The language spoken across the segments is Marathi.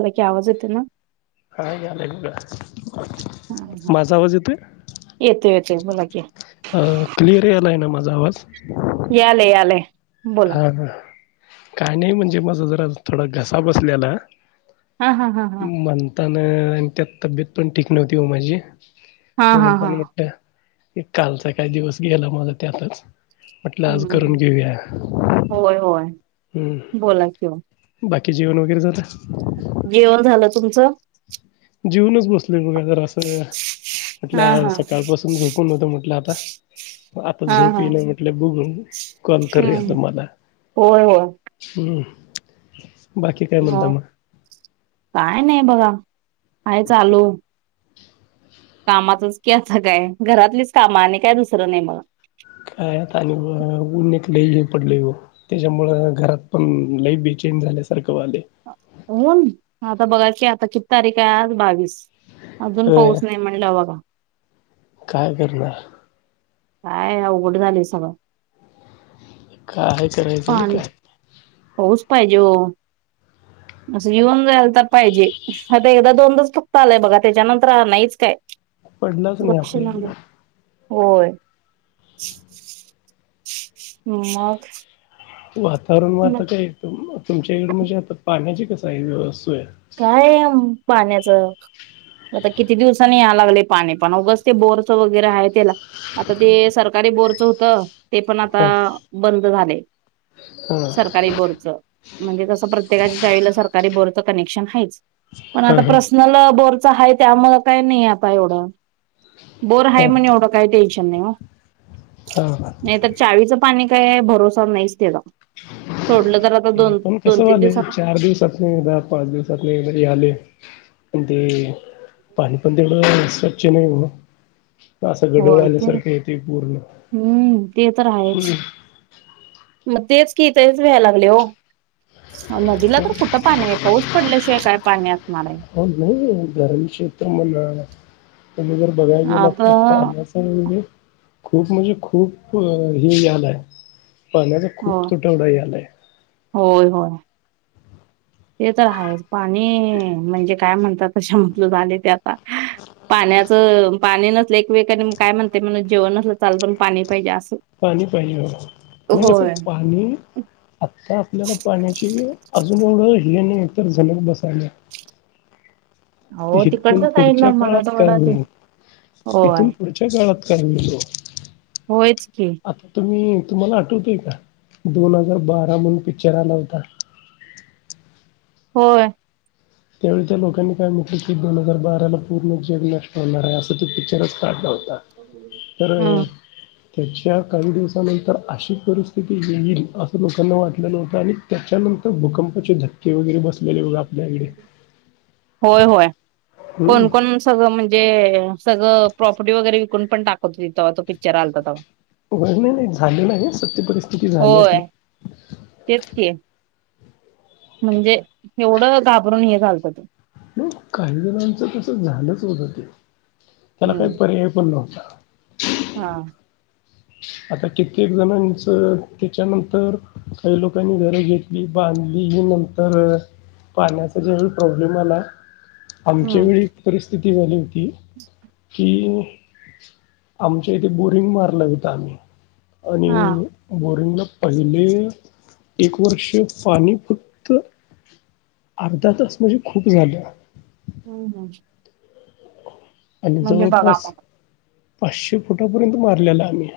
आला की, आवाज येतोय ना? काय घ्यालाय उगाच? हम्म हम्म. माझा आवाज येतोय? येतोय येतोय बोला की अ. क्लिअर यालाय ना माझा आवाज? यालय. यालय. बोला. हा हा. काय नाही म्हणजे माझा जरा थोडा घसा बसल्याला. हा हा हा हा. म्हणतान आणि त्यात तब्येत पण ठीक नव्हती ओ माझी हा म हा हा. म्हणताना म्हटल, एक कालचा काय दिवस गेला माझा त्यातच. म्हटलं आज करून घेऊया. व्हय व्हय. हू हू. बाकी जेवण वगैरे झालं? जेवण झालं. तुमचं? जेवूनच बसलोय बघा जरासं, हा म्हटलं हा सकाळपासून झोपून होतो म्हटलं आता आता हा झोप हा ईना म्हटलं, बघू कॉल करूया हम्म. तुम्हाला. होय होय हम्म. बाकी काय म्हणता मग? काय नाही बघा. आहे चालू. कामाचच की असं काय. घरातलीच काम आणि काय दुसरं नाही बघा. [unintelligible] त्याच्यामुळं घरात पण लई बेचैन झाल्यासारखं झालंय. होन. आता बघा की आता किती तारीख आहे आज? बावीस अजून अ पाऊस नाही म्हण- [unintelligible] बघा. काय [unintelligible] काय अवघड झालय सगळ. काय करायचं न पाणी काय? पाऊस पाहिजे हो. असं येऊन जायला तर पाहिजे. आता एकदा दोनदाच फक्त आलाय बघा. त्याच्यानंतर आलायचं काय? पडलाच नाही आपल्या इकडं. [unintelligible] होय. हं. मग? वातावरण व मग आता काय तुमच्या इकडे म्हणजे आता पाण्याची कस आहे व्यवस्त? आहे पाण्याच. आता किती दिवसांनी या लागलय पाणी. पण उगच ते बोरच वगैरे आहे त्याला- आता ते सरकारी बोरचं होत. ते पण आता हा बंद झालय. सरकार- हा सरकारी बोरचं. म्हणजे तसं प्रत्येकाच्या चाळीला सरकारी बोरचं कनेक्शन आहेच. पण हा आता हा पर्सनल बोरच आहे ते. त्यामुळ काही नाही आता एवढं. बोर आहे म्हण एवढं काय टेन्शन नाही हो. हा. चाळीचं पाणी काय? भरोसा नाहीच त्याचा. सोडलं तर आता ते दोन पण कसं तीन दिवस- व्हायलंय चार दिवसात. एक पाच दिवसातले [unintelligible] घरी आलोय. पण ते, पाणी पण तेवंढ स्वच्छ नाही हो. असं गढूळ होय ते आल्यासारखं येतय पूर्ण. हम्म ते तर हं. आहेच मग तेच कि. तेच व्हायला लागलय की हो. नदीला तर कुठं पाणी आहे? पाऊस पडल्याशिवाय काय पाणी असणार आहे? हो. नाही गरम क्षेत्र [unintelligible] तुम्ही जर बघायला गेलं आता तर पाण्याच- म्हणजे, खूप म्हणजे खूप हे झालंय. पाण्याचा खूप हो तुटवडा यायलाय. होय. होय. ते तर आहेच. पाणी- म्हणजे काय म्हणतात त्याच्यामधलं ते झालय ते आता. पाण्याचं -पाणी नसलं एकवेळ कानी म काय म्हणते म्हण जेवण नसलं त चालल पण पाणी पाहिजे असं. पाणी पाहिजे. आणि कसं होय पाणी- आत्ता आपल्याला पाण्याची- अजून एवढं हेि नाही तर जमिनी बसायल्या. हो इथून तिकडच्या साईडला पुढच्या काळात काय मराठवाडा ते होईल? होय इथून पुढ- च्या काळात काय होईल तो. होयच की. आता तुम्ही, तुम्हाला आठवतय का? दोन हजार बारा म्हणून पिक्चर आला होता. होय. त्यावेळी त्या लोकांनी काय म्हटलं की दोन हजार बाराला पूर्ण जग नष्ट होणार आहे असं ते पिक्चरच- काढला होता तर..... हम्म [inaudible] त्याच्या काही दिवसानंतर अशी परिस्थिती येईल असं लोकांना वाटलं नव्हतं आणि त्याच्यानंतर भूकंपाचे धक्के वगैरे बसलेले बघं आपल्या इकडे? होय -होय हम्म. कोण -कोण सगळं म्हणजे सगळं प्रॉपर्टी वगैरे विकून पण टाकवत हो तेव्हा तो पिक्चर आलत तव्हा. व्हय नाही- नाही झालेल आहे सत्य परिस्थिती झाल्या होय ती. तेच की. म्हणजे एवढं घाबरून हे झालत ते. म काही जणांचं तसं झालंच होत ते त्याला हम्म काही पर्याय पण नव्हता. हा. आता कित्येक जणांचं तिच्यानंतर काही लोकांनी घर घेतली, बांधली ही नंतर.. पाण्याचा ज्यावेळी प्रॉब्लेम आला आमच्या हम्म वेळी परिस्थिती वाली होती की आमच्या इथं बोरिंग मारलं होतं आम्ही. हा आणि बोरिंगला पहिले एक वर्ष पाणी फक्त अर्धा तास म्हणजे खूप झालं. हम्म -हम्म आणि म्हणजे बघा जवळपास मग पाचशे फुटापर्यंत मारलेला आम्ही.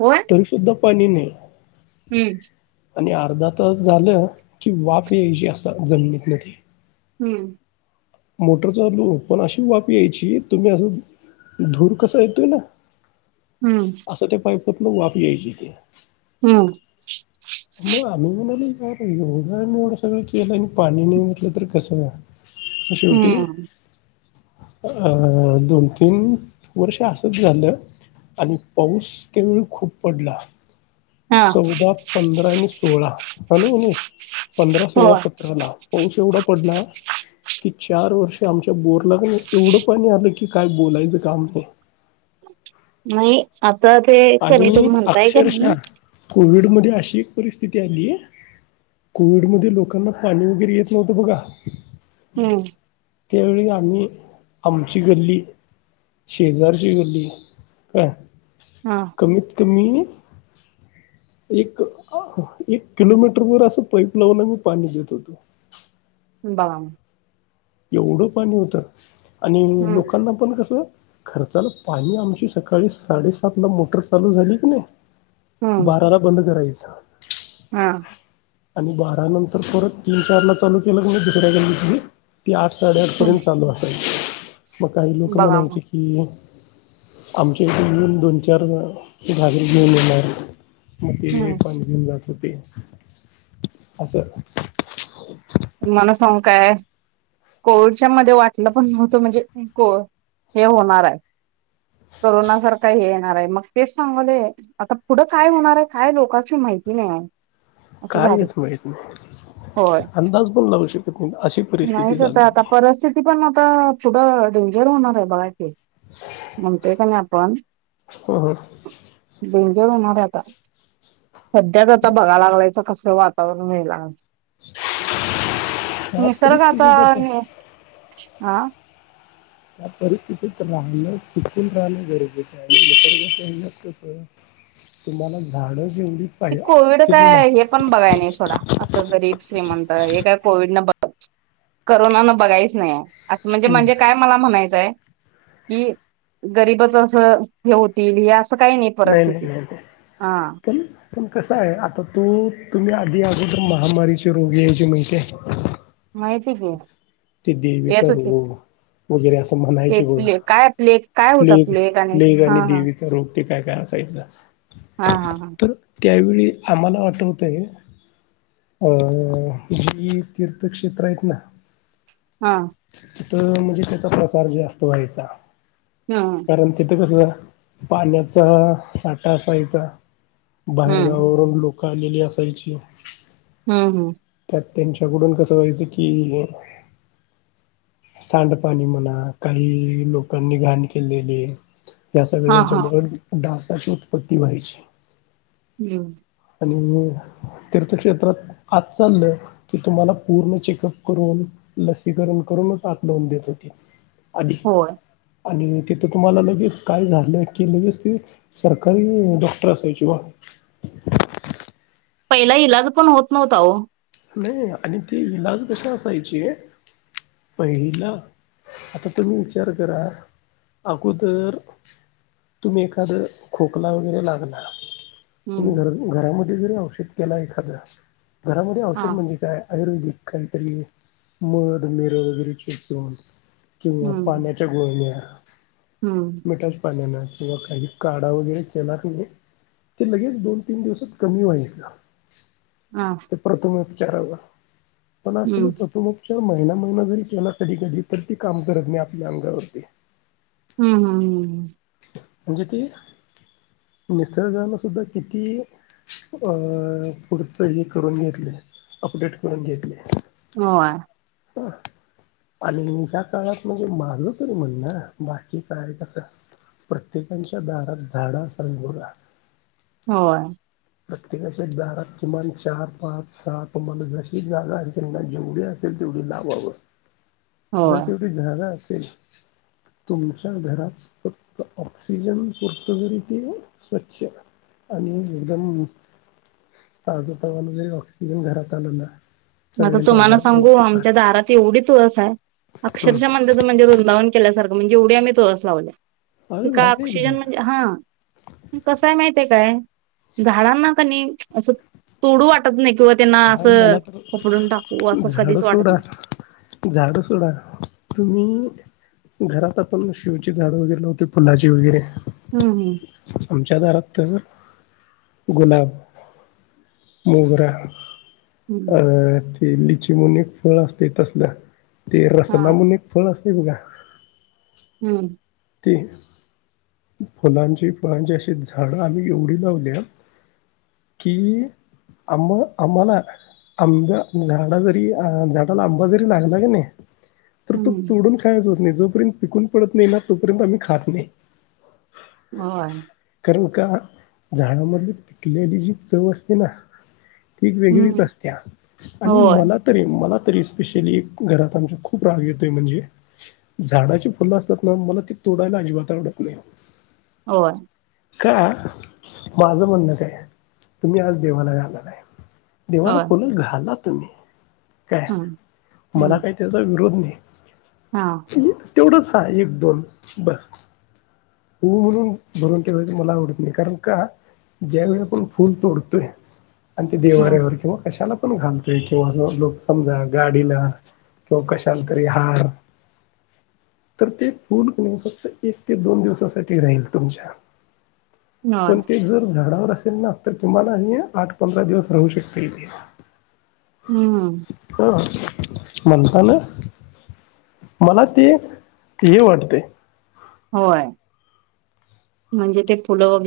होय? तरी सुुद्धा पाणी नाही. हम्म आणि अर्धा तास झालं की वाफ याची अस जमनीतन ती. हम्म मोटर चालू, पण अशी वाफ यायची तुम्ही असं धूर कसा येतोय ना? हम्म असं त्या पायपतन वाप यायची ती. हम्म मग आम्ही म्हणालोय एवढं आणि एवढं सगळं केलं आणि पाणी नाही म्हणल तर कसं [inaudible] म शवटी.. हम्म अ.... दोन -तीन वर्ष असच झालं. आणि पाऊस त्यावेळी खूप पडला. हा चौदा, पंधरा आणि सोळा हानी कनी पंधरा, सोळा, होय. सत त्रला पाऊस एवढा पडला की चार वर्ष आमच्या बोरला कनी एवढं पाणी आलं की काय बोलायचं काम नाही. नाही आता ते कनी तुम्ही म्हणताय का नाही कोविड मध्ये अशी एक परिस्थिती आली कोविडमध्ये लोकांना पाणी वगैरे येत नव्हतं बघा हम्म त्यावेळी आम्ही आमची गल्ली शेजारची गल्ली काय हा कमीत कमी एक- एक किलोमीटरवर असं पाईप लावून आमी पाणी देत होतो. ब [unintelligible] येवढं पाणी होतं आणि हम्म लोकांना पण कसं खर्चाल पाणी आमची सकाळी साडेसात ला मोटर चालू झाली की नाही हम्म बाराला बंद करायच. हा. आणि बारा नंतर परत तीन चार ला चालू केलं कनी दुसऱ्या गल्लीतली ती आठ हम्म साडेआठपर्यंत चालू असायवी मग काही लोक बघा मग. म्हणायची की आमच्याकडे येऊन दोन चार घागरी घेऊन येणार. मग ते हम्म पण घेऊन जात होते असं. तूमाना सांगू काय कोविडच्या मध्ये वाटलं पण नव्हतं म्हणजे को हे होणार आहे. करोना सारखा हे येणार आहे मग तेच सांगवले आता पुढं काय होणार आहे काय लोकास्नी माहिती नाही ओ. कायच माहीत होय नाही अंदाज पण लागू शकत नाही अशी परिस्थिती नाहीच आता झाली ती आता परिस्थिती पण आता पुढं डेंजर होणार आहे बघा की. म्हणतेय का नाही आपण हं, हं. डेंजर होणार आहे आता. सध्याच आता बघा लागलायच कस वातावरण व्हाय लाग. त्या निसर्गाचा परिस्थितीत आता आ त्या परिस्थितीत राहण टिकून राहणं गरजेचं आहे. तुम्हाला झाडं जेवढी ते पाहिजे कोविड असतील ना काय हे पण बघाय नाही सोडा असं गरीब श्रीमंत हे काय कोविड न ब करोना न बघायच नाही आहे. असं म्हणजे हं. म्हणजे काय मला म्हणायचं की गरीबच अस हे होतील हे अस काही नाही. नाही नाही परिस्थिती नाही हा नाही. पण कसा आहे आता तु तुम्ही आधी अगोदर महामारीचे रोगी यायचे माहितीय. माहिती की. ते देवीचा येत होते रोग. वगैरे असं ते म्हणायचे बघा प्ले काय प्ले काय होता प्लेग प्लेग हा आणि हा देवी चा रोग ते काय काय असायचं. हा हा हा. तर त्यावेळी आम्हाला आठवत आहे. अ जी तीर्थक्षेत्र आहेत ना हा. तिथं म्हणजे त्याचा प्रसार जास्त व्हायचा हम्म कारण तिथं कस पाण्याचा साठा असायचा हम्म बाहेरगावावरून लोक क आलेली असायची. हम हम. त्यात त्यांच्याकडून कसं व्हायचं की सांडपाणी म्हणा काही लोकांनी घाण केलेली या हा हा सगळ्याच्यामुळं डासाची उत्पत्ती व्हायची. हम्. आणि तीर्थक्षेत्रात आत चाललं की तुम्हाला पूर्ण चेकअप करून ल तेकरन करूनच आत लावून देत्याती आधी. होय आणि तिथं तुम्हाला लगेच काय झालं की, लगेच ते सरकारी डॉक्टर असायचे ओ पहिला इलाज पण होत नव्हता ओ. नाही आणि ते इलाज कशे असायचे पहिला आता तुम्ही विचार करा, अगोदर तुम्ही एखादं खोकला वगैरे लागला तुम्ही हम्म घर घरामध्ये जरी औषध केला एखादा, घरामध्ये हा औषध म्हणजे काय आयुर्वेदिक काहीतरी मध, मिर वगैरे चेचून किंवा हम्म पाण्यात गुळण्या हम्म मिठाच पाण्यान किंवा काही, काढा वगैरे केला कणी ते लगेच दोन- तीन दिवसात कमी व्हायचं हा प्रथमोपचाराचा, पण हम्म अशाने प्रथमोपचार जर महिना महिना जरी त्याला कधी कधी, तर ती काम करत नाही आपल्या अंगावरती हम्म हम्म हम्म म्हणजे ते निसर्गानं सुद्धा किती अ पुढचं हे करून घेतले, अपडेट करून घेतले आहे होय व आणि ह्या काळात म्हणजे माझं तरी म्हण ना, बाकी काय कसं प्रत्येकांच्या दारात झाडं असावी बगा. होय प्रत्येकाच्या जागात किमान चार, पाच, सहा तुम्हाला जशी जागा असेल ना जेवढी अस ल तेवढी लावावं, जर होय तेवढी जागा असेल. तुमच्या घरात फक्त ऑक्सिजन पुरतं जरी ती स्वच्छ आणि एकदम आजपमान जरी ऑक्सिजन घरात आलं ना, आता सगळ्यांच्या तुम्हाला आजार सांगू आमच्या राहतील दारात एवढी तुळस आहे अक्षरशः [unintelligible] वृंदावन केल्यासारख, म्हणजे एवढी आम्ही तुळस अरे लावल्या भारी आहे ना ऑक्सिजन म्हणजे मग हा कसय माहितय काय, झाडांना क नाही असं तोडू वाटत नाही किंवा त्यांना हा असं मला तर उपडून टाकू असं कधीच वाटत झाड सोडा तुम्ही अं घरात आपण शिवची झाड वगैरे लावते, फुलाचे वगैरे हम्म हम् आमच्या दारात तर गुलाब, मोगरा हम्म अ ते लिचीमुन एक फळ असते, तसलं ते हा. रसलामुन एक फळ असते बघा हम्म ती फुलांची, फळांची अशी झाड आम्ही एवढी लावल्यात कि, आम आम्हाला आंब झाड, जरी झाडाला आंबा जरी लागला की नाही तर तो हम्म तोडून खायच होत नाही, जोपर्यंत पिकून पडत नाही ना तोपर्यंत आम्ही खात नाही. हो कारण का, झाडामधली पिकलेली जी चव असते ना ती वेगळीच हम्म असत्या आणि होय मला तरी, मला तरी स्पेशली, घरात आमच्या खूप राग येतोय, म्हणजे झाडाची फुलं असतात ना, मला ती तोडायला अजिबात आवडत नही. होय. का? माझं म्हणणं काय? तुम्ही आज देवाला जाणार आहे देवाला होय फुलं घाला तुम्ही, काय, हम्म मला काही त्याचा विरोध नही. हां. तें, तेवढंच हाय एक दोन, बस. ऊ म्हणून भरून ठेवायचं, मला आवडत नही, कारण का? ज्यावेेळी आपण फुल तोडतोय आणि ते हम्म देवाऱ्यावर किंवा कशाला पण घालतोय किंवा लोक समजा गाडीला व कशाला तरी हार, तर ते फूल फुल फक्त एक ते दोन दिवसासाठी राहील तुमच्या होय पण ते जर झाडावर असेल ना, तर तुम्हाला हे आठ पंधरा दिवस राहू शकते, इथे. हम्म. अं, म्हणता ना. मला ते, हे वाटतय. होय, म्हणजे ते फुलं वगै